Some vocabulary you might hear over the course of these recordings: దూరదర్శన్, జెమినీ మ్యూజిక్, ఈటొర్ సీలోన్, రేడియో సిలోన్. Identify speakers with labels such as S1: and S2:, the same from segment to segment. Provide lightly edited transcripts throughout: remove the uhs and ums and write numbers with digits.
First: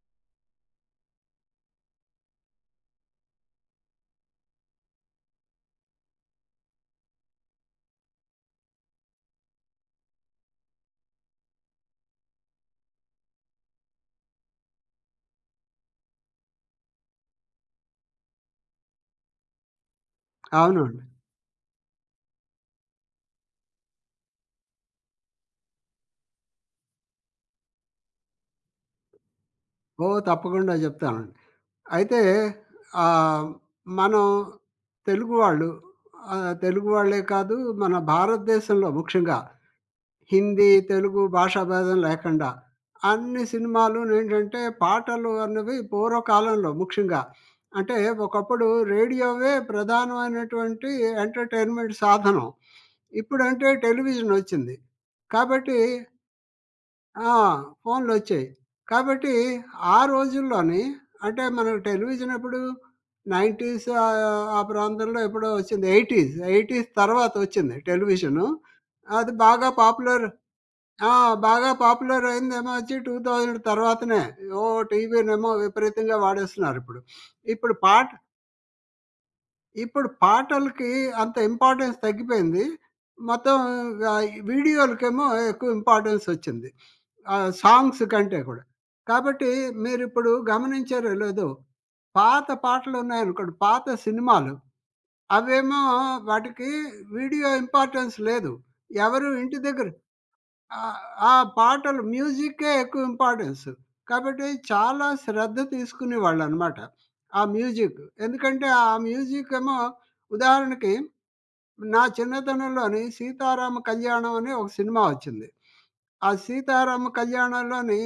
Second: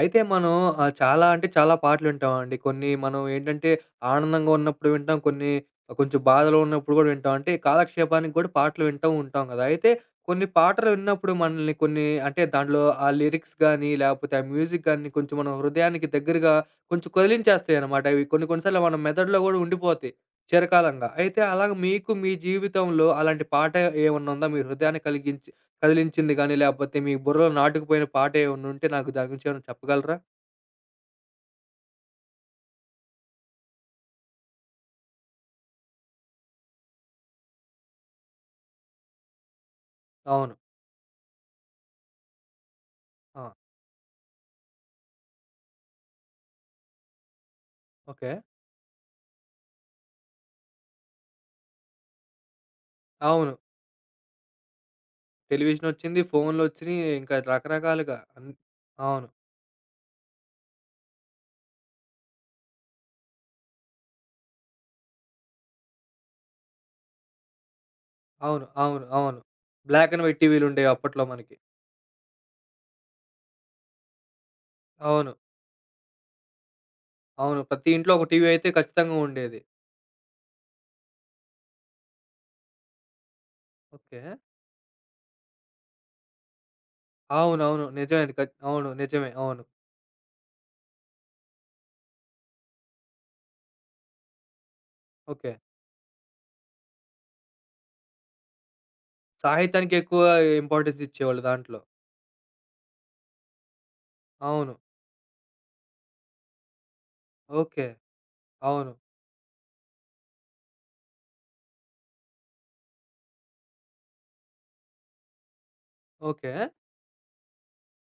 S1: అయితే మనం చాలా అంటే చాలా పాటలు వింటామండి. కొన్ని మనం ఏంటంటే ఆనందంగా ఉన్నప్పుడు వింటాం. కొన్ని కొంచెం బాధలో ఉన్నప్పుడు గూడా వింటాం. అంటే కాలక్షేపానికి గూడా పాటలు వింటూ ఉంటాం గదా! అయితే కొన్ని పాటలు విన్నప్పుడు మనల్ని కొన్ని అంటే దాంట్లో ఆ లిరిక్స్ గానీ, లేపోతే ఆ మ్యూజిక్ గానీ కొంచెం మన హృదయానికి దగ్గరగా కొంచెం కదిలించేస్తాయనమాట. ఇవి కొన్ని కొన్ని సార్లు మన మెదడులో గూడా ఉండిపోతాయి
S2: అవునండి.
S1: చిరకాలంగా. అయితే అలాగ మీకు మీ జీవితంలో అలాంటి పాట ఏమన్నా ఉందా? మీ హృదయాన్ని కలిగించి కదిలించింది గానీ, లేపోతే మీ బుర్రలో నాటుకుపోయిన పాటేమన్నుంటే నాకు దాని గురించి ఏమైనా చెప్పగలరా?
S2: ఓహ్! తప్పకుండా జెప్తానండి. అయితే ఆహ్, మనం తెలుగు వాళ్ళు, తెలుగు వాళ్ళే కాదు, మన భారతదేశంలో ముఖ్యంగా
S1: అవును.
S2: హిందీ, తెలుగు భాషా భేదం లేకుండా అన్ని
S1: ఆ!
S2: సినిమాలునేంటంటే పాటలు అన్నవి పూర్వకాలంలో ముఖ్యంగా అంటే
S1: ఓకే.
S2: ఒకప్పుడు రేడియోవే ప్రధానమైనటువంటి ఎంటర్‌టైన్‌మెంట్ సాధనం.
S1: అవును.
S2: ఇప్పుడంటే టెలివిజన్ ఒచ్చింది. కాబట్టి
S1: టెలివిజనొచ్చింది, ఫోన్‌లొచ్చినియి,
S2: ఆ!
S1: ఇంకా రకరకాలుగా
S2: ఫోన్‌లొచ్చాయి.
S1: అన్. అవును.
S2: కాబట్టి ఆ రోజుల్లోని, అంటే మనకు టెలివిజన్ ఎప్పుడు 90s ఆ ప్రాంతంలో ఎప్పుడో వచ్చింది. 80s, 80s తర్వాతొచ్చింది television.
S1: అవును. అవును.
S2: అది
S1: అవును.
S2: బాగా
S1: బ్లాక్ అండ్
S2: పాపులర్,
S1: వైట్ టీవీలుండేవి
S2: ఆ!
S1: అప్పట్లో మనకి.
S2: బాగా పాపులర్ అయిందేమో వచ్చి 2000 తర్వాతనే. ఓ
S1: అవును.
S2: టీవీనేమో విపరీతంగా వాడేస్తున్నారిప్పుడు. ఇప్పుడు
S1: అవును.
S2: ఇప్పుడు
S1: ప్రతి
S2: పాట,
S1: ఇంట్లో ఒక టీవీ అయితే ఖచ్చితంగా ఉండేది.
S2: ఇప్పుడు పాటలకి అంత ఇంపార్టెన్స్ తగ్గిపోయింది. మొత్తం
S1: ఓకే.
S2: వీడియోలకేమో ఎక్కువ ఇంపార్టెన్స్ వచ్చింది,
S1: అవునవును.
S2: సాంగ్స్
S1: నిజమే అండి.
S2: కంటే
S1: ఖచ్
S2: కూడా.
S1: అవును. నిజమే.
S2: కాబట్టి
S1: అవును.
S2: మీరిప్పుడు గమనించారో లేదో, పాత పాటలున్నాయనుకోండి, పాత సినిమాలు
S1: ఓకే.
S2: అవేమో వాటికి వీడియో ఇంపార్టెన్స్ లేదు. ఎవరు ఇంటి దగ్గర
S1: సాహిత్యానికెక్కువ
S2: ఆ!
S1: ఇంపార్టెన్స్
S2: ఆ
S1: ఇచ్చేవాళ్ళు దాంట్లో.
S2: పాటలు మ్యూజిక్కే ఎక్కువ ఇంపార్టెన్స్. కాబట్టి
S1: అవును.
S2: చాలా శ్రద్ధ తీసుకునేవాళ్ళనమాట ఆ
S1: ఓకే.
S2: మ్యూజిక్. ఎందుకంటే
S1: అవును.
S2: ఆ మ్యూజిక్ ఏమో, ఉదాహరణకి నా చిన్నతనంలోని 'సీతారామ కళ్యాణం' అని ఒక సినిమా వచ్చింది. ఆ
S1: ఓకే.
S2: 'సీతారామ కళ్యాణంలోని'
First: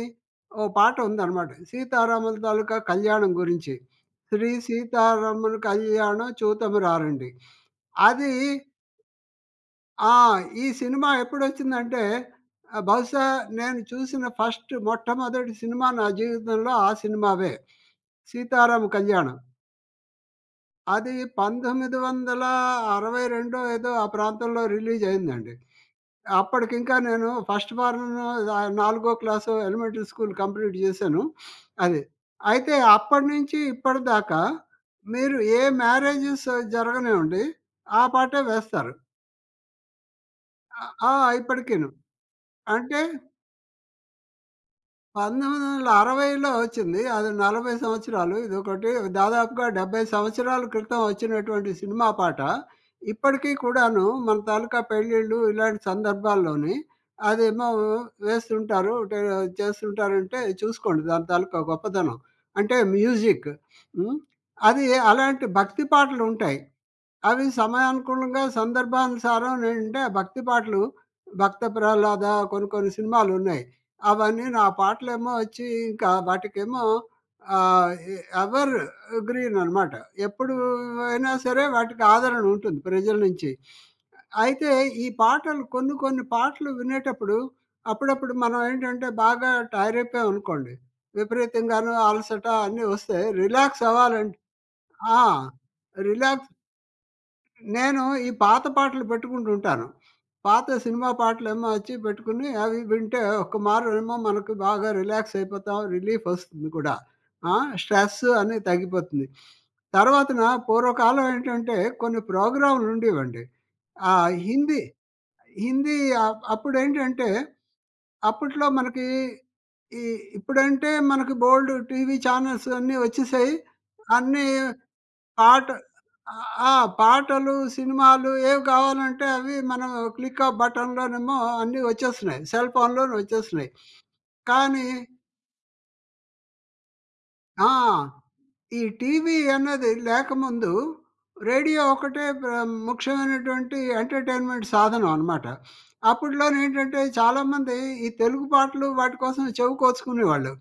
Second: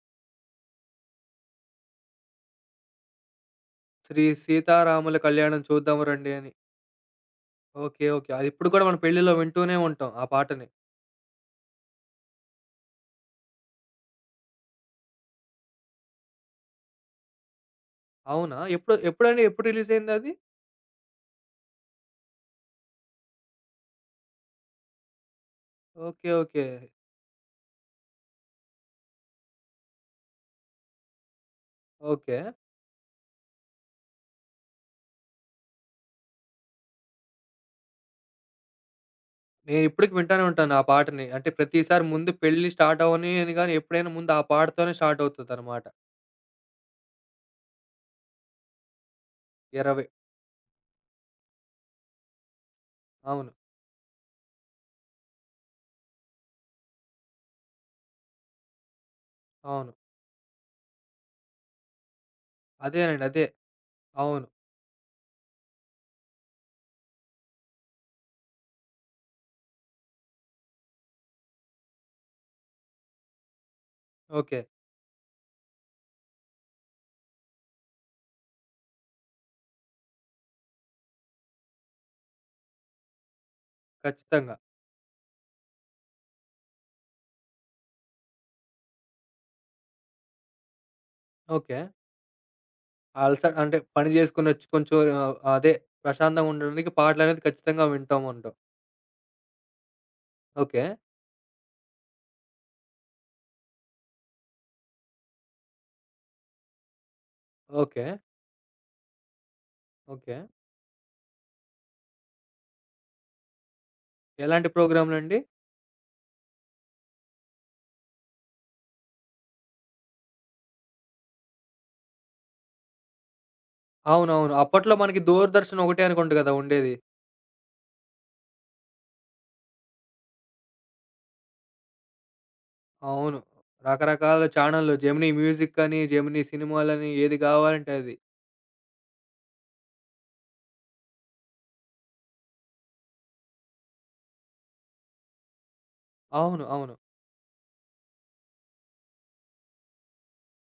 S2: ఓ పాట ఉందనమాట, సీతారాముల తాలూకా కళ్యాణం గురించి.
S1: శ్రీ
S2: శ్రీ
S1: సీతారాముల
S2: సీతారాముల
S1: కళ్యాణం చూద్దాము
S2: కళ్యాణం
S1: రండి అని.
S2: చూతము రారండి.
S1: ఓకే. ఓకే.
S2: అది,
S1: అది ఇప్పుడు కూడా మనం పెళ్ళిలో వింటూనే ఉంటాం
S2: ఆ!
S1: ఆ
S2: ఈ
S1: పాటని.
S2: సినిమా ఎప్పుడొచ్చిందంటే, బహుశా నేను చూసిన ఫస్ట్ మొట్టమొదటి సినిమా నా జీవితంలో ఆ సినిమావే,
S1: అవునా?
S2: 'సీతారామ
S1: ఎప్పుడు
S2: కళ్యాణం.'
S1: ఎప్పుడండి? ఎప్పుడు రిలీజ్ అయిందది?
S2: అది 1962 ఏదో ఆ ప్రాంతంలో రిలీజ్ అయిందండి.
S1: ఓకే. ఓకే.
S2: అప్పటికింకా నేను ఫస్ట్ వారం నాలుగో క్లాసో ఎలిమెంటరీ స్కూల్ కంప్లీట్ చేశాను. అది.
S1: ఓకే.
S2: అయితే అప్పటి నుంచి ఇప్పటిదాకా మీరు ఏ మ్యారేజెస్ జరగనివ్వండి, ఆ పాటే వేస్తారు.
S1: నేను ఇప్పటికి వింటానే ఉంటాను ఆ
S2: ఆ! ఆ!
S1: పాటని. అంటే
S2: ఇప్పటికీను.
S1: ప్రతిసారి ముందు పెళ్లి
S2: అంటే
S1: స్టార్ట్ అవ్వనీయని గాని ఎప్పుడైనా ముందు ఆ పాటతోనే స్టార్ట్ అవుతదనమాట.
S2: 1960లో వచ్చింది. అది 40 సంవత్సరాలు. ఇదొకటి దాదాపుగా 70
S1: 20.
S2: సంవత్సరాల క్రితం వచ్చినటువంటి సినిమా పాట.
S1: అవును.
S2: ఇప్పటికి కూడాను మన తాలూకా పెళ్ళిళ్ళు ఇలాంటి సందర్భాల్లోని అదేమో వేస్తుంటారు. అంటే
S1: అవును.
S2: చేస్తుంటారంటే చూసుకోండి దాని తాలూకా గొప్పతనం, అంటే
S1: అదేనండి. అదే.
S2: మ్యూజిక్. హ్మ్.
S1: అవును.
S2: అది, అలాంటి భక్తి పాటలుంటాయి. అవి సమయానుకూలంగా సందర్భానుసారం ఏంటంటే భక్తి పాటలు, 'భక్త ప్రహ్లాద' కొన్ని కొన్ని సినిమాలున్నాయి. అవన్నీను
S1: ఓకే.
S2: ఆ పాటలేమో వచ్చి ఇంకా వాటికేమో ఆహ్, ఎ ఎవర్ గ్రీన్ అనమాట. ఎప్పుడు అయినా సరే వాటికి ఆదరణ ఉంటుంది ప్రజల నుంచి.
S1: ఖచ్చితంగా.
S2: అయితే ఈ పాటలు, కొన్ని కొన్ని పాటలు వినేటప్పుడు అప్పుడప్పుడు మనం ఏంటంటే బాగా టైరైపోయామనుకోండి,
S1: ఓకే.
S2: విపరీతంగాను అలసట అన్నీ వస్తాయి.
S1: అలస అంటే
S2: రిలాక్స్
S1: పని
S2: అవ్వాలంటే
S1: జేసుకొనొచ్చి కొంచెం
S2: ఆ!
S1: అదే ప్రశాంతంగా
S2: రిలాక్స్
S1: ఉండడానికి పాటలనేది ఖచ్చితంగా
S2: నేను
S1: వింటూ
S2: ఈ
S1: ఉంటాం.
S2: పాత పాటలు పెట్టుకుంటూ ఉంటాను. పాత
S1: ఓకే.
S2: సినిమా పాటలేమో వచ్చి పెట్టుకుని అవి వింటే ఒక మారేమో మనకు బాగా రిలాక్స్ అయిపోతాం. రిలీఫ్ వస్తుంది కూడా. ఆ!
S1: ఓకే.
S2: స్ట్రెస్ అనేది తగ్గిపోతుంది.
S1: ఓకే.
S2: తర్వాతన పూర్వకాలం ఏంటంటే కొన్ని ప్రోగ్రామ్‌లు ఉండేవండి. ఆహ్,
S1: ఎలాంటి
S2: హిందీ,
S1: ప్రోగ్రామ్‌లండి?
S2: హిందీ అప్పుడేంటంటే అప్పట్లో మనకి ఈ, ఇప్పుడంటే మనకి బోలెడు టీవీ ఛానెల్స్ అన్నీ వచ్చేసాయి. అన్నీ
S1: అవునవును. అప్పట్లో మనకి
S2: పాట,
S1: 'దూరదర్శన్' ఒకటే అనుకుంట
S2: ఆహ్,
S1: గదా!
S2: ఆ!
S1: ఉండేది.
S2: పాటలు, సినిమాలు ఏవి కావాలంటే అవి మనం క్లిక్ ఆఫ్ బటన్‌లోనేమో అన్నీ వచ్చేస్తున్నాయి, సెల్ ఫోన్‌లోనే
S1: అవును.
S2: వచ్చేస్తున్నాయి.
S1: రకరకాల
S2: కానీ
S1: ఛానల్‌లు 'జెమినీ మ్యూజిక్' అని, 'జెమినీ సినిమాలని' ఏది
S2: ఆ!
S1: గావాలంటే అది.
S2: ఈ టీవీ అన్నది లేకముందు రేడియో ఒకటే ముఖ్యమైనటువంటి ఎంటర్‌టైన్‌మెంట్ సాధనం అనమాట.
S1: అవును. అవును.
S2: అప్పట్లోనేంటంటే చాలామంది ఈ తెలుగు పాటలు వాటి కోసం చెవి కోసుకునేవాళ్ళు.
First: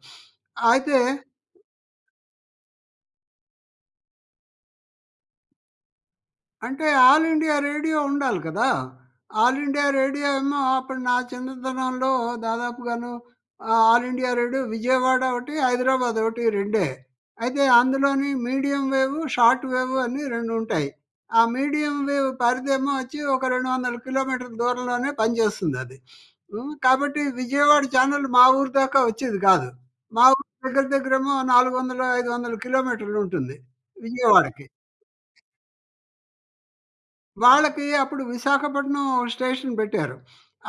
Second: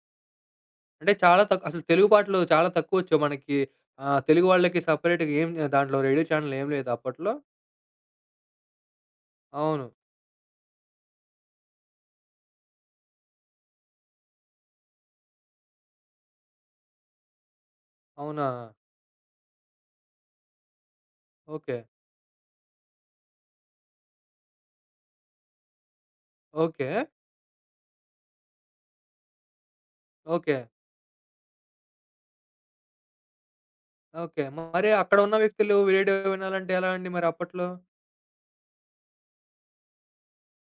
S2: అయితే,
S1: అంటే చాలా తక్కు అసలు తెలుగు పాటలు చాలా తక్కువొచ్చేవి మనకి. తెలుగు వాళ్ళకి సెపరేట్‌గా ఏం దాంట్లో రేడియో ఛానల్ ఏం
S2: అంటే
S1: లేదా
S2: ఆల్
S1: అప్పట్లో?
S2: ఇండియా రేడియో ఉండాలి కదా! ఆల్ ఇండియా
S1: అవును.
S2: రేడియో ఏమో అప్పుడు నా చిన్నతనంలో దాదాపుగాను ఆల్ ఇండియా రేడియో విజయవాడ ఒకటి, హైదరాబాద్ ఒకటి రెండే. అయితే అందులోని
S1: అవునా?
S2: మీడియం వేవ్, షార్ట్ వేవ్ అని 2 ఉంటాయి. ఆ
S1: ఓకే.
S2: మీడియం వేవ్ పరిధేమో వచ్చి ఒక 200 కిలోమీటర్ల దూరంలోనే పనిచేస్తుందది.
S1: ఓకే.
S2: కాబట్టి విజయవాడ ఛానెల్ మా ఊరు దాకా వచ్చేది కాదు. మా ఊరు
S1: ఓకే.
S2: దగ్గరేమో 400, 500 కిలోమీటర్లుంటుంది
S1: ఓకే.
S2: విజయవాడకి.
S1: మరి అక్కడ ఉన్న వ్యక్తులు రేడియో వినాలంటే ఎలా అండి మరి అప్పట్లో?
S2: వాళ్ళకి అప్పుడు విశాఖపట్నం స్టేషన్ బెట్టారు.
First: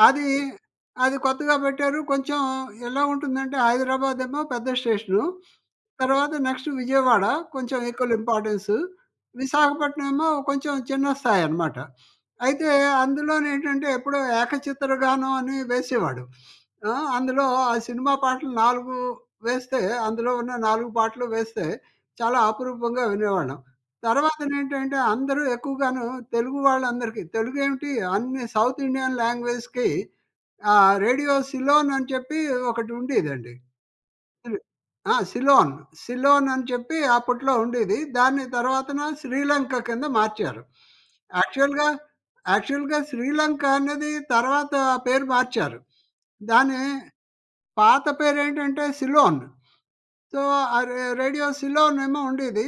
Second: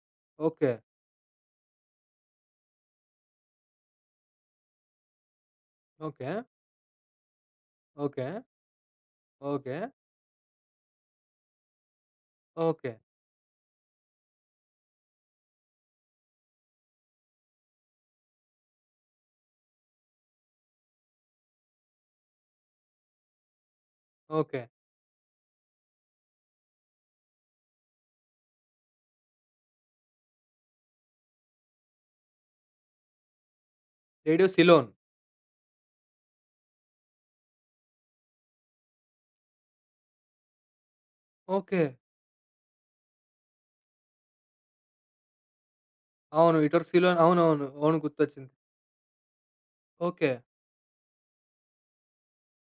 S2: అది,
S1: ఓకే.
S2: అది కొత్తగా బెట్టారు. కొంచెం ఎలా ఉంటుందంటే హైదరాబాద్ ఏమో పెద్ద స్టేషను.
S1: ఓకే.
S2: తర్వాత నెక్స్ట్ విజయవాడ కొంచెం equal
S1: okay.
S2: Importance.
S1: Okay.
S2: Visakhapatnam ఏమో కొంచెం చిన్న స్థాయి అన్నమాట. అయితే
S1: ఓకే.
S2: అందులోనేంటంటే ఎప్పుడో ఏకచిత్ర గానం అని వేసేవాడు. ఆ! అందులో ఆ సినిమా పాటలు 4 వేస్తే, అందులో ఉన్న 4 పాటలు వేస్తే చాలా అపురూపంగా వినేవాళ్ళం.
S1: ఓకే.
S2: తర్వాతనేంటంటే అందరూ ఎక్కువగాను తెలుగు వాళ్ళందరికీ తెలుగేమిటి అన్ని సౌత్ ఇండియన్ లాంగ్వేజ్‌కి రేడియో సిలోన్ అని చెప్పి ఒకటుండేదండి.
S1: రేడియో
S2: సిల్
S1: సిలోన్.
S2: ఆ! సిలోన్. సిలోన్ అని చెప్పి అప్పట్లో ఉండేది. దాన్ని తర్వాతన శ్రీలంక కింద మార్చారు.
S1: ఓకే.
S2: యాక్చువల్‌గా, యాక్చువల్‌గా శ్రీలంక అనేది తర్వాత ఆ పేరు మార్చారు.
S1: అవును.
S2: దాని
S1: 'ఈటొర్ సీలోన్' అవునవును. అవును
S2: పాత
S1: గుర్తొచ్చింది.
S2: పేరేంటంటే సిలోన్.
S1: ఓకే.
S2: సో, ఆ రే రేడియో సిలోన్ ఏమో ఉండేది.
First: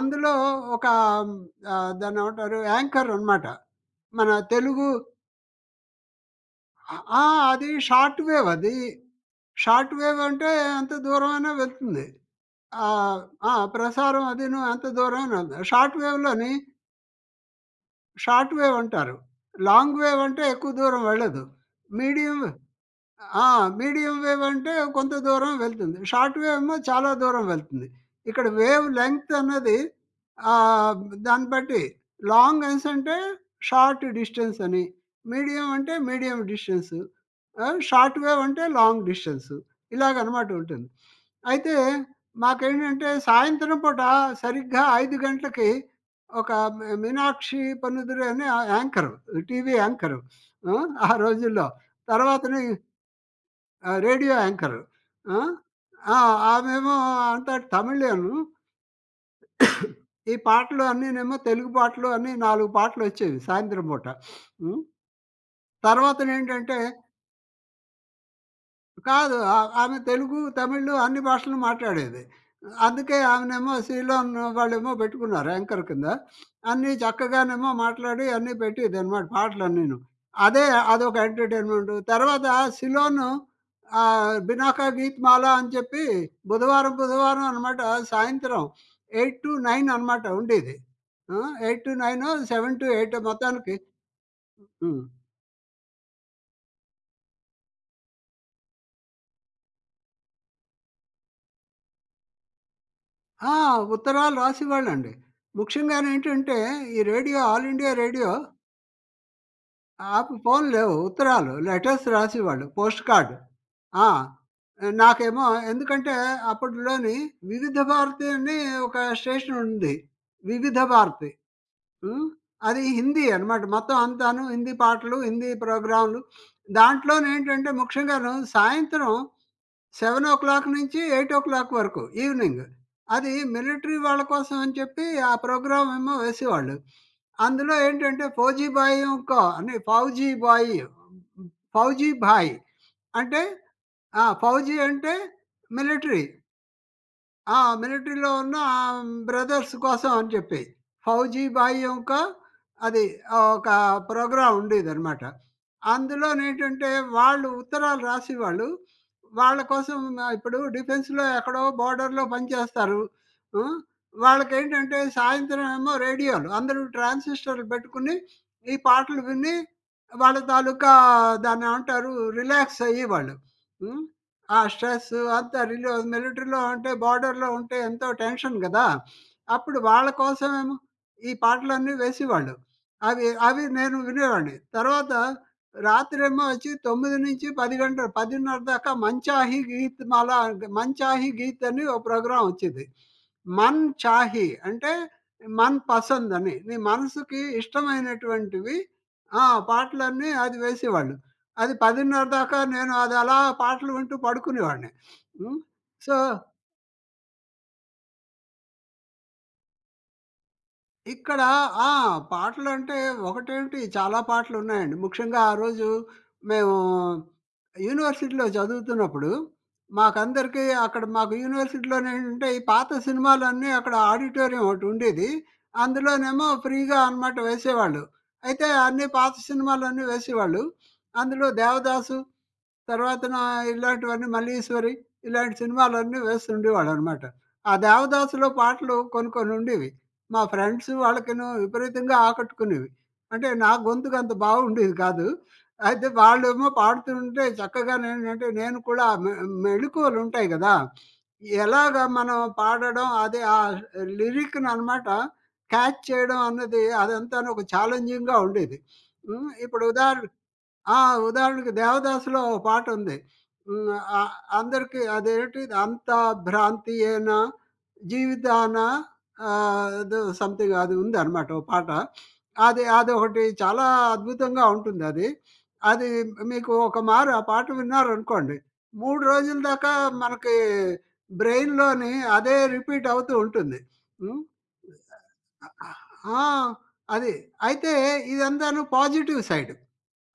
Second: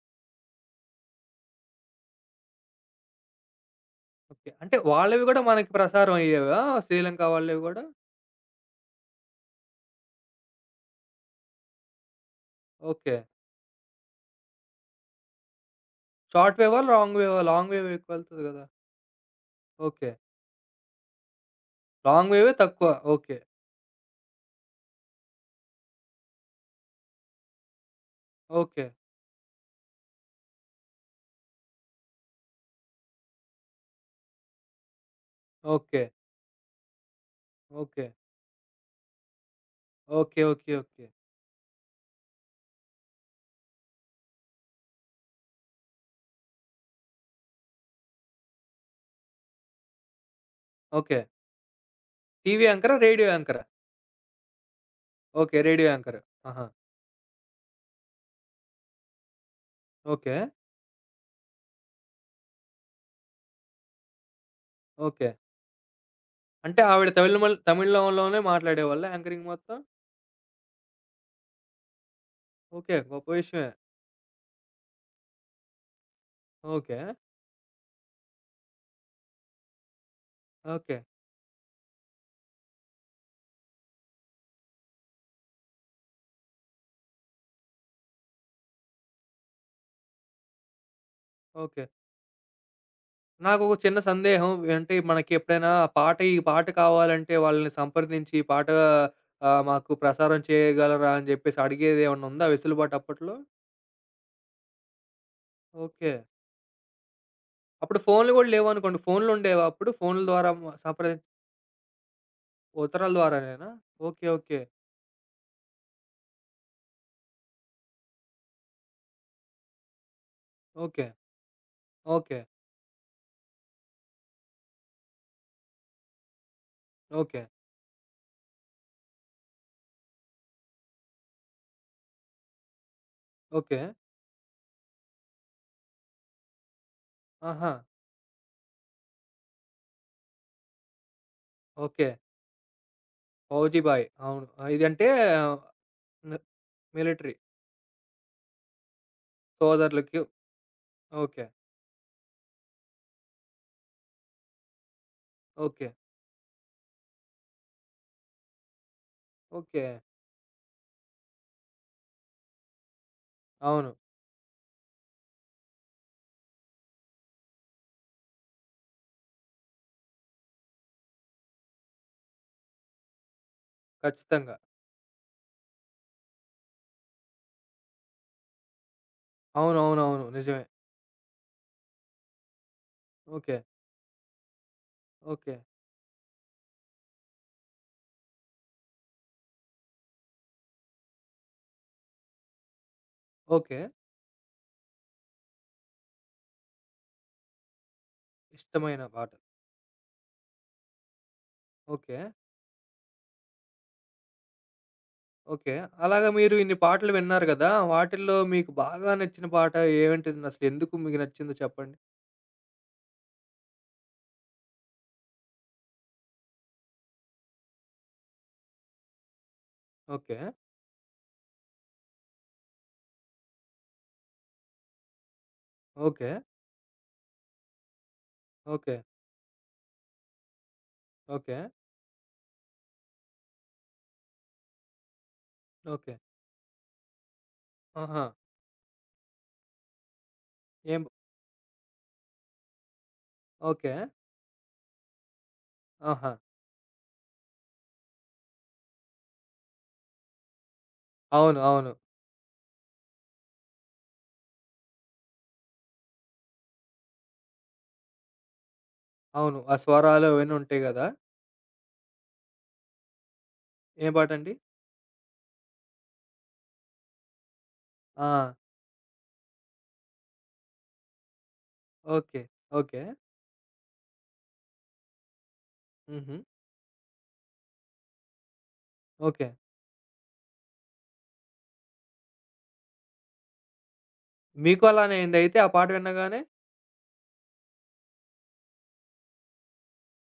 S2: అందులో ఒక దాన్నేమంటారు యాంకర్ అనమాట, మన
S1: ఓకే. అంటే
S2: తెలుగు.
S1: వాళ్ళవి గూడా మనకి ప్రసారం అయ్యేవా? శ్రీలంక
S2: ఆ!
S1: వాళ్ళవి
S2: అది
S1: గూడా?
S2: షార్ట్ వేవ్ అది. షార్ట్ వేవ్ అంటే ఎంత దూరమైనా వెళ్తుంది.
S1: ఓకే.
S2: ఆహ్, ఆ! ప్రసారం అదీను ఎంత దూరమని ఉంది షార్ట్ వేవ్‌లోని.
S1: షార్ట్ వేవా? లాంగ్ వేవా? లాంగ్ వేవ్ ఎక్కువెళ్తది
S2: షార్ట్
S1: గదా!
S2: వేవ్ అంటారు. Long
S1: okay.
S2: వేవ్ అంటే ఎక్కువ దూరం వెళ్ళదు.
S1: లాంగ్
S2: మీడియం,
S1: వేవే తక్కువ. ఓకే.
S2: ఆ! మీడియం వేవ్ అంటే కొంత దూరం వెళ్తుంది. షార్ట్ వేవ్ ఏమో చాలా దూరం వెళ్తుంది. ఇక్కడ
S1: ఓకే.
S2: వేవ్ లెంగ్త్ అన్నది ఆహ్, దాన్ని బట్టి లాంగ్ అనేసి అంటే షార్ట్ డిస్టెన్స్ అని, మీడియం అంటే
S1: okay.
S2: Medium distance,
S1: okay.
S2: Short wave అంటే లాంగ్ డిస్టెన్స్,
S1: ఓకే.
S2: ఇలాగనమాట
S1: ఓకే.
S2: ఉంటుంది.
S1: ఓకే.
S2: అయితే మాకేంటంటే సాయంత్రం పూట సరిగ్గా 5 గంటలకి ఒక మీనాక్షి పన్నుదురే అనే యాంకరు, టీవీ యాంకరు. ఆ! ఆ
S1: ఓకే.
S2: రోజుల్లో తర్వాతని,
S1: టీవీ యాంకరా? రేడియో యాంకరా?
S2: Radio anchor. ఆ!
S1: ఓకే. Radio anchor.
S2: ఆ!
S1: ఆహా!
S2: ఆమేమో అంతా తమిళియను. ఈ
S1: ఓకే.
S2: పాటలు అన్నీనేమో, తెలుగు పాటలు అన్నీ 4 పాటలొచ్చేవి సాయంత్రం పూట. హ్మ్.
S1: ఓకే.
S2: తర్వాతనేంటంటే
S1: అంటే ఆవిడ తమిళమల్ తమిళంలోనే మాట్లాడేవాళ్ళా
S2: కాదు,
S1: యాంకరింగ్ మొత్తం?
S2: ఆమె తెలుగు, తమిళ్ అన్ని భాషలు మాట్లాడేది.
S1: ఓకే.
S2: అందుకే
S1: గొప్ప విషయమే.
S2: ఆమెనేమో సీలోన్ వాళ్ళేమో పెట్టుకున్నారు యాంకర్ కింద. అన్నీ
S1: ఓకే.
S2: చక్కగానేమో మాట్లాడి అన్నీ పెట్టేదనమాట పాటలన్నీను. అదే,
S1: ఓకే.
S2: అదొక ఎంటర్‌టైన్‌మెంట్. తర్వాత సిలోను 'బినాకా గీత్ మాలా' అని చెప్పి బుధవారం అనమాట సాయంత్రం 8-9 అనమాట ఉండేది. ఆ!
S1: ఓకే.
S2: 8-9, 7-8
S1: నాకొక
S2: మొత్తానికి.
S1: చిన్న సందేహం. అంటే
S2: హ్మ్.
S1: మనకెప్పుడైనా పాట, ఈ పాట కావాలంటే వాళ్ళని సంప్రదించి పాట మాకు ప్రసారం చేయగలరా అని జెప్పేసి అడిగేదేమన్నా ఉందా వెసులుబాటు అప్పట్లో?
S2: ఆ! ఉత్తరాలు రాసేవాళ్ళండి.
S1: ఓకే.
S2: ముఖ్యంగానేంటంటే, ఈ రేడియో, ఆల్ ఇండియా
S1: అప్పుడు
S2: రేడియో,
S1: ఫోన్‌లు గూడా లేవనుకోండి. ఫోన్‌లుండేవా అప్పుడు? ఫోన్‌ల ద్వారా
S2: ఫోను
S1: మ
S2: లేవు.
S1: సంప్రదిం.
S2: ఉత్తరాలు, లెటర్స్ రాసేవాళ్ళు, పోస్ట్
S1: ఉత్తరాల
S2: కార్డ్.
S1: ద్వారానేనా?
S2: ఆ!
S1: ఓకే. ఓకే.
S2: నాకేమో, ఎందుకంటే, అప్పట్లోని వివిధ భారతి అని ఒక స్టేషన్ ఉంది, వివిధ
S1: ఓకే.
S2: భారతి. హ్మ్.
S1: ఓకే.
S2: అది హిందీ అనమాట. మొత్తం అంతాను హిందీ పాటలు, హిందీ ప్రోగ్రాములు.
S1: ఓకే.
S2: దాంట్లోనేంటంటే, ముఖ్యంగాను సాయంత్రం 7:00 నుంచి 8:00 వరకు ఈవెనింగ్, అది
S1: ఓకే.
S2: మిలిటరీ వాళ్ళ కోసం అని చెప్పి ఆ ప్రోగ్రామ్ ఏమో వేసేవాళ్ళు.
S1: ఆహా!
S2: అందులో ఏంటంటే 'ఫౌజీ భాయ్ ఇంకో' అని, 'ఫౌజీ బాయ్',
S1: ఓకే.
S2: 'ఫౌజీ భాయ్' అంటే,
S1: ఫౌజీ భాయ్. అవును.
S2: ఫౌజీ
S1: ఇదంటే
S2: అంటే మిలిటరీ.
S1: మి మిలిటరీ
S2: ఆ! మిలిటరీలో ఉన్న బ్రదర్స్ కోసం
S1: సోదరులకి.
S2: అని చెప్పి, 'ఫౌజీ
S1: ఓకే.
S2: భాయ్' యొక్క అది ఒక ప్రోగ్రామ్ ఉండేదనమాట.
S1: ఓకే.
S2: అందులోనేంటంటే వాళ్ళు ఉత్తరాలు రాసేవాళ్ళు వాళ్ళ
S1: ఓకే.
S2: కోసం. ఇప్పుడు డిఫెన్స్‌లో ఎక్కడో బోర్డర్‌లో పనిచేస్తారు. హ్మ్.
S1: అవును.
S2: వాళ్ళకేంటంటే సాయంత్రం ఏమో రేడియోలు అందరూ ట్రాన్సిస్టర్లు పెట్టుకుని ఈ పాటలు విని వాళ్ళ తాలూకా దాన్నేమంటారు, రిలాక్స్ అయ్యేవాళ్ళు. హ్మ్.
S1: ఖచ్చితంగా.
S2: ఆ స్ట్రెస్ అంతా మిలిటరీలో అంటే బార్డర్‌లో ఉంటే ఎంతో టెన్షన్ గదా! అప్పుడు వాళ్ళ
S1: అవునవునవును. నిజమే.
S2: కోసమేమో ఈ పాటలన్నీ వేసేవాళ్ళు. అవి
S1: ఓకే.
S2: అవి నేను వినేవాడిని. తర్వాత
S1: ఓకే.
S2: రాత్రేమో వచ్చి 9-10 గంటలు 10:30 దాకా 'మన్ చాహి గీత్ మాల', 'మన్ చాహి గీత్' అని ఓ ప్రోగ్రామ్ వచ్చేది.
S1: ఓకే.
S2: 'మన్ చాహి' అంటే మన్ పసంద్ అని, నీ మనసుకి ఇష్టమైనటువంటివి.
S1: ఇష్టమైన పాటలు.
S2: ఆ! పాటలన్నీ అది వేసేవాళ్ళు. అది
S1: ఓకే.
S2: 10:30 దాకా నేను అది అలా పాటలు వింటూ పడుకునేవాడిని. హ్మ్.
S1: ఓకే.
S2: సో,
S1: అలాగా మీరు ఇన్ని పాటలు విన్నారు గదా! వాటిల్లో మీకు బాగా నచ్చిన పాట ఏంటిది? అసలు ఎందుకు మీకు
S2: ఇక్కడ
S1: నచ్చిందో
S2: ఆ!
S1: చెప్పండి?
S2: పాటలంటే ఒకటేంటి, చాలా పాటలున్నాయండి. ముఖ్యంగా ఆ రోజు మేము యూనివర్సిటీలో చదువుతున్నప్పుడు
S1: ఓకే.
S2: మాకందరికీ అక్కడ, మాకు యూనివర్సిటీలోనేంటంటే ఈ పాత సినిమాలన్నీ అక్కడ ఆడిటోరియం ఒకటుండేది.
S1: ఓకే.
S2: అందులోనేమో ఫ్రీగా అన్నమాట వేసేవాళ్ళు. అయితే
S1: ఓకే.
S2: అన్ని పాత సినిమాలన్నీ వేసేవాళ్ళు. అందులో
S1: ఓకే.
S2: 'దేవదాసు' తర్వాతన ఇలాంటివన్నీ, మల్లీశ్వరి ఇలాంటి
S1: ఓకే.
S2: సినిమాలన్నీ వేస్తుండేవాడనమాట. ఆ
S1: ఆహా!
S2: 'దేవదాసు'లో పాటలు కొన్ని కొన్నుండేవి. మా ఫ్రెండ్స్
S1: ఏం
S2: వాళ్ళకిను విపరీతంగా ఆకట్టుకునేవి. అంటే నా
S1: ఓకే.
S2: గొంతుకు అంత బాగుండేది కాదు. అయితే
S1: ఆహా!
S2: వాళ్ళేమో పాడుతుంటే చక్కగానేంటంటే నేను కూడా మెళకువలుంటాయి గదా!
S1: అవును. అవును.
S2: ఎలాగ మనం పాడడం అదే, ఆ లిరిక్‌ననమాట క్యాచ్ చేయడం అన్నది అదంతాను ఒక ఛాలెంజింగ్‌గా ఉండేది. హ్మ్.
S1: అవును. ఆ
S2: ఇప్పుడు
S1: స్వరాలు
S2: ఉదాహరణ
S1: అవన్నీ ఉంటాయి
S2: ఆ!
S1: గదా!
S2: ఉదాహరణకి 'దేవదాసు'లో ఓ పాటుంది. హ్మ్.
S1: ఏం
S2: ఆహ్,
S1: పాటండి?
S2: అందరికి అదేంటి అంతా భ్రాంతియేనా
S1: ఆ!
S2: జీవితాన, ఏదో సంథింగ్ అది ఉందనమాట ఓ పాట.
S1: ఓకే.
S2: అది
S1: ఓకే.
S2: అదొకటి చాలా అద్భుతంగా ఉంటుందది. అది అది
S1: హుహు.
S2: మీకు ఒక మారు ఆ పాట విన్నారనుకోండి, 3
S1: ఓకే.
S2: రోజుల దాకా మనకి బ్రెయిన్‌లోని అదే రిపీట్ అవుతూ ఉంటుంది. హ్మ్.
S1: మీకు అలానే అయిందయితే ఆ పాట వినగానే?
S2: ఆ! అది. అయితే ఇదంతాను పాజిటివ్ సైడ్,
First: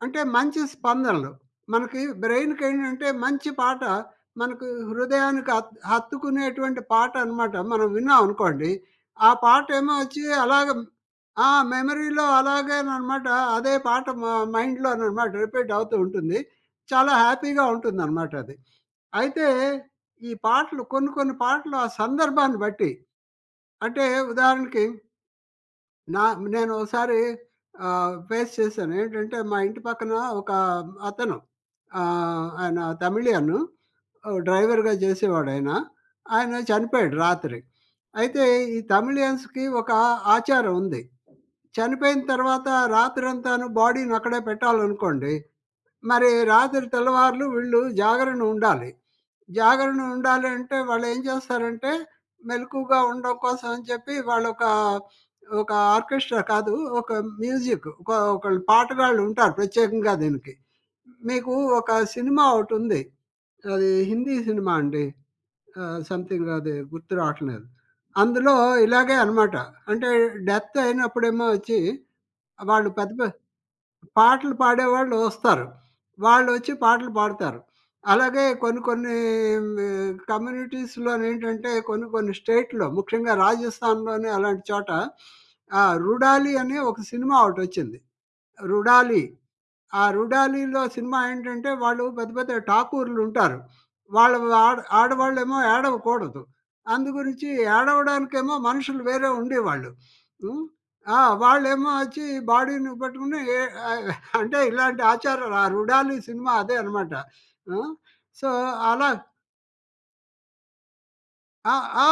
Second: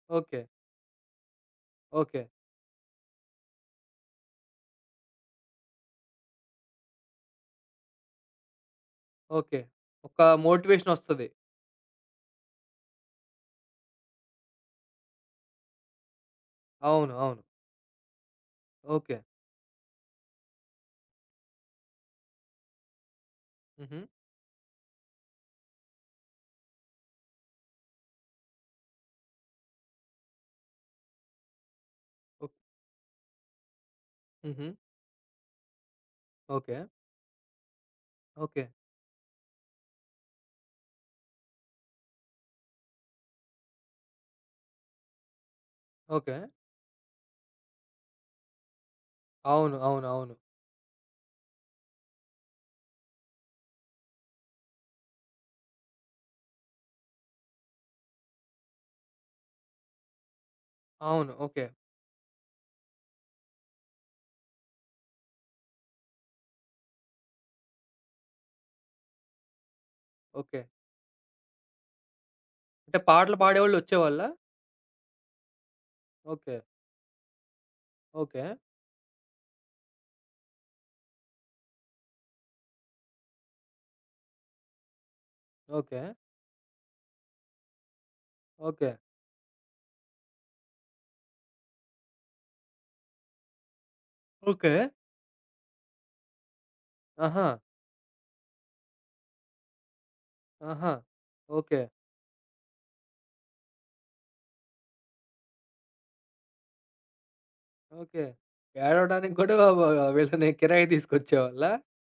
S2: అంటే
S1: ఓకే.
S2: మంచి స్పందనలు. మనకి
S1: ఓకే.
S2: బ్రెయిన్‌కేంటంటే మంచి పాట, మనకు హృదయానికి హత్తుకునేటువంటి పాట అనమాట. మనం విన్నాం అనుకోండి, ఆ
S1: ఓకే.
S2: పాటేమో
S1: ఒక
S2: వచ్చి అలాగ,
S1: మోటివేషనొస్తది.
S2: మెమరీలో అలాగేననమాట. అదే పాట మైండ్‌లోననమాట రిపీట్ అవుతూ ఉంటుంది. చాలా
S1: అవును. అవును.
S2: హ్యాపీగా ఉంటుందనమాట అది.
S1: ఓకే.
S2: అయితే ఈ పాటలు, కొన్ని కొన్ని పాటలు ఆ సందర్భాన్ని బట్టి,
S1: హుహు.
S2: అంటే ఉదాహరణకి నా నేను ఒకసారి ఫేస్ చేశాను. ఏంటంటే మా ఇంటి పక్కన ఒక అతను,
S1: ఓక్
S2: ఆయన తమిళియను. ఓ
S1: హుహు.
S2: డ్రైవర్‌గా చేసేవాడాయన. ఆయన
S1: ఓకే.
S2: చనిపోయాడు రాత్రి. అయితే
S1: ఓకే.
S2: ఈ తమిళియన్స్‌కి ఒక ఆచారం ఉంది. చనిపోయిన తర్వాత రాత్రంతాను బాడీని అక్కడే పెట్టాలనుకోండి, మరి
S1: ఓకే.
S2: రాత్రి తెల్లవార్లు వీళ్ళు జాగరణ ఉండాలి.
S1: అవును.
S2: జాగరణ
S1: అవును. అవును.
S2: ఉండాలి అంటే వాళ్ళేం చేస్తారంటే, మెలకువగా ఉండడం కోసం అని చెప్పి వాళ్ళొక, ఒక ఒక ఆర్కెస్ట్రా కాదు, ఒక మ్యూజిక్, ఒక ఒకళ్ళు పాటగాళ్ళు ఉంటారు ప్రత్యేకంగా దీనికి.
S1: అవును.
S2: మీకు
S1: ఓకే.
S2: ఒక సినిమా ఒకటుంది. అది హిందీ సినిమా అండి. సంథింగ్ అది గుర్తు రావట్లేదు. అందులో ఇలాగే అనమాట. అంటే
S1: ఓకే.
S2: డెత్ అయినప్పుడేమో వచ్చి వాళ్ళు
S1: అంటే
S2: పెద్ద
S1: పాటలు పాడేవాళ్ళొచ్చేవాళ్ళా?
S2: పాటలు పాడేవాళ్ళు వస్తారు.
S1: ఓకే.
S2: వాళ్ళొచ్చి పాటలు పాడతారు.
S1: ఓకే.
S2: అలాగే కొన్ని కొన్ని కమ్యూనిటీస్‌లోనేంటంటే కొన్ని కొన్ని స్టేట్‌లో ముఖ్యంగా రాజస్థాన్‌లోని అలాంటి చోట
S1: ఓకే.
S2: 'రుడాలి' అనే ఒక సినిమా ఒకటొచ్చింది,
S1: ఓకే.
S2: 'రుడాలి.' ఆ 'రుడాలీలో' సినిమా ఏంటంటే, వాళ్ళు పెద్ద పెద్ద ఠాకూర్‌లుంటారు, వాళ్ళ
S1: ఓకే.
S2: ఆడవాళ్ళేమో ఏడవకూడదు. అందు
S1: ఆహా!
S2: గురించి ఏడవడానికేమో మనుషులు వేరే ఉండేవాళ్ళు. హ్మ్.
S1: ఆహా!
S2: ఆ!
S1: ఓకే.
S2: వాళ్ళేమో వచ్చి బాడీని పట్టుకుని ఆహ్, అంటే ఇలాంటి ఆచారాలు. ఆ 'రుడాలి' సినిమా అదే అనమాట. ఆ!
S1: ఓకే.
S2: సో, అలా,
S1: ఏడవడానికి కూడా వ వీళ్ళని కిరాయికి తీసుకొచ్చేవాళ్ళా?
S2: ఆ! ఆ!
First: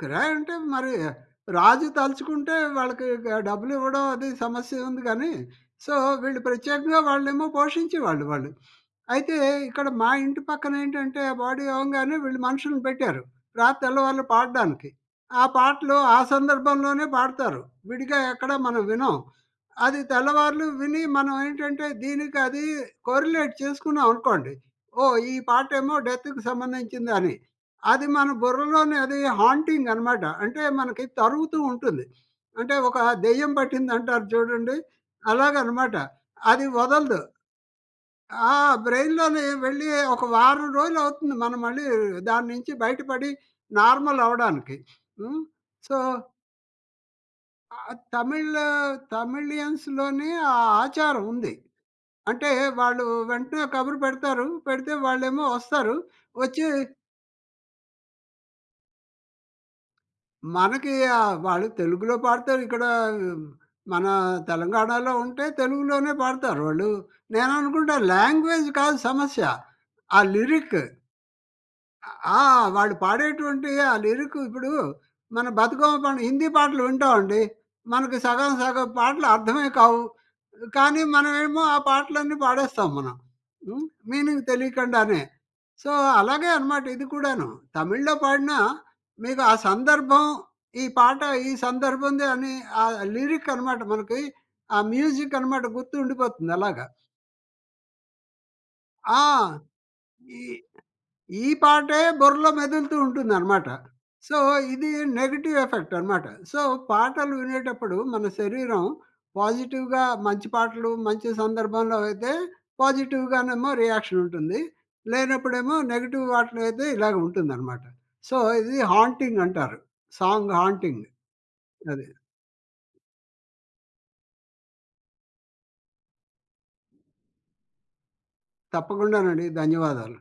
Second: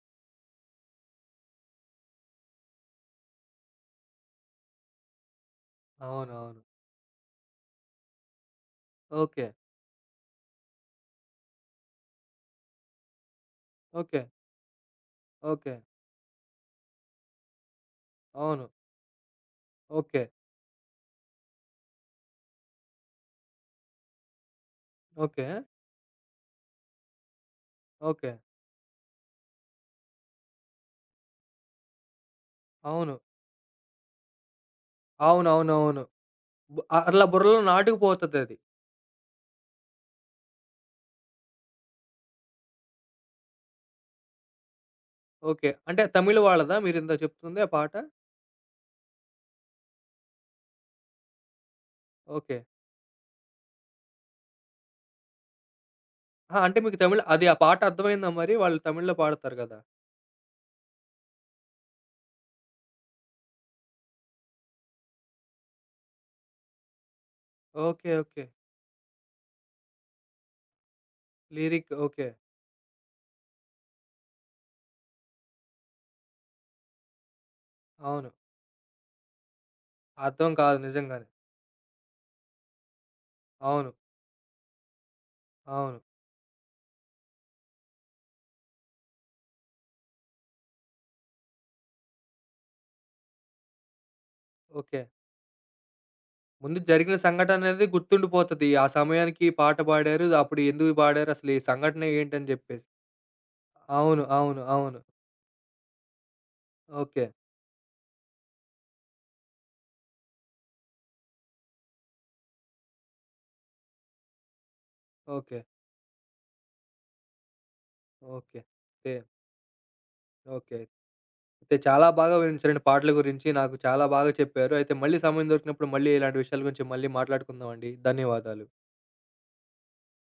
S2: కిరాయి అంటే మరి రాజు తలుచుకుంటే వాళ్ళకి డబ్బులివ్వడం అది సమస్య ఉంది గానీ, సో, వీళ్ళు
S1: అవునవును.
S2: ప్రత్యేకంగా వాళ్ళేమో పోషించేవాళ్ళు వాళ్ళు. అయితే
S1: ఓకే.
S2: ఇక్కడ మా ఇంటి పక్కనేంటంటే, ఆ బాడీ అవంగానే వీళ్ళు మనుషుల్ని పెట్టారు, రాత్రి
S1: ఓకే.
S2: తెల్లవార్లు పాడడానికి. ఆ
S1: ఓకే.
S2: పాటలు ఆ సందర్భంలోనే పాడతారు. విడిగా ఎక్కడ
S1: అవును.
S2: మనం వినం. అది
S1: ఓకే.
S2: తెల్లవార్లు విని మనం ఏంటంటే, దీనికి అది కోరిలేట్ చేసుకున్నాం అనుకోండి, ఓహ్! ఈ
S1: ఓకే.
S2: పాటేమో డెత్‌కి సంబంధించిందని. అది మన
S1: ఓకే.
S2: బుర్రలోనే అది హాంటింగ్ అనమాట, అంటే మనకి తరుగుతూ ఉంటుంది. అంటే ఒక
S1: అవును.
S2: దెయ్యం పట్టిందంటారు చూడండి, అలాగనమాట.
S1: అవునవునవును.
S2: అది
S1: బు
S2: వదలదు.
S1: అట్లా బుర్రలో
S2: ఆ!
S1: నాటుకుపోతదది.
S2: బ్రెయిన్‌లోనే వెళ్ళి ఒక వారం రోజులవుతుంది మనం మళ్ళీ దాని నుంచి బయటపడి నార్మల్ అవ్వడానికి. హ్మ్.
S1: ఓకే.
S2: సో,
S1: అంటే తమిళ్ వాళ్ళదా మీరిందాక చెప్తుంది ఆ పాట?
S2: ఆహ్, తమిళ్ తమిళియన్స్‌లోని ఆ ఆచారం ఉంది. అంటే
S1: ఓకే.
S2: వాళ్ళు వెంటనే కబురు పెడతారు. పెడితే వాళ్ళేమో వస్తారు.
S1: అహా!
S2: వచ్చి
S1: అంటే మీకు తమిళ్ అది ఆ పాట అర్థమైందా మరి? వాళ్ళు తమిళ్‌లో పాడతారు గదా!
S2: మనకి, వాళ్ళు తెలుగులో పాడతారు. ఇక్కడ మన తెలంగాణలో ఉంటే తెలుగులోనే పాడతారు వాళ్ళు. నేననుకుంటా
S1: ఓకే. ఓకే.
S2: లాంగ్వేజ్ కాదు సమస్య, ఆ లిరిక్.
S1: Lyric okay.
S2: ఆ! వాళ్ళు పాడేటువంటి ఆ లిరిక్. ఇప్పుడు మన బతుకమ్మ పండుగ హిందీ పాటలు వింటామండి, మనకి
S1: అవును.
S2: సగం సగం పాటలు అర్థమే కావు.
S1: అర్థం కాదు
S2: కానీ
S1: నిజంగానే.
S2: మనమేమో ఆ పాటలన్నీ పాడేస్తాం మనం,
S1: అవును.
S2: మీనింగ్ తెలియకుండానే. సో,
S1: అవును.
S2: అలాగే అన్నమాట ఇది కూడాను. తమిళ్‌లో పాడినా మీకు ఆ సందర్భం, ఈ పాట ఈ సందర్భంది అని ఆ లిరిక్ అన్నమాట మనకి, ఆ
S1: ఓకే.
S2: మ్యూజిక్ అన్నమాట గుర్తుండిపోతుంది
S1: ముందు
S2: అలాగా.
S1: జరిగిన సంఘటననేది గుర్తుండిపోతది. ఆ సమయానికి ఈ
S2: ఆ!
S1: పాట పాడారు.
S2: ఈ
S1: అప్పుడు ఎందుకు పాడారు?
S2: ఈ
S1: అసలు ఈ
S2: పాటే
S1: సంఘటన
S2: బుర్రలో
S1: ఏంటని జెప్పేసి.
S2: మెదులుతూ ఉంటుందనమాట.
S1: అవును.
S2: సో,
S1: అవును.
S2: ఇది
S1: అవును.
S2: నెగెటివ్ ఎఫెక్ట్ అనమాట. So,
S1: okay.
S2: పాటలు వినేటప్పుడు మన శరీరం పాజిటివ్‌గా, మంచి పాటలు, మంచి సందర్భంలో అయితే పాజిటివ్‌గానేమో రియాక్షన్ ఉంటుంది.
S1: ఓకే.
S2: లేనప్పుడేమో నెగెటివ్ వాటిలో అయితే ఇలాగ ఉంటుందనమాట. So,
S1: okay.
S2: ఇది
S1: సేమ్.
S2: హాంటింగ్ అంటారు, సాంగ్
S1: ఓకే.
S2: హాంటింగ్.
S1: అయితే చాలా
S2: అది.
S1: బాగా వివరించారండి పాటల గురించి. నాకు చాలా బాగా చెప్పారు. అయితే మళ్ళీ సమయం దొరికినప్పుడు మళ్ళీ ఇలాంటి విషయాల గురించి మళ్ళీ మాట్లాడుకుందామండి. ధన్యవాదాలు.
S2: తప్పకుండానండి. ధన్యవాదాలు.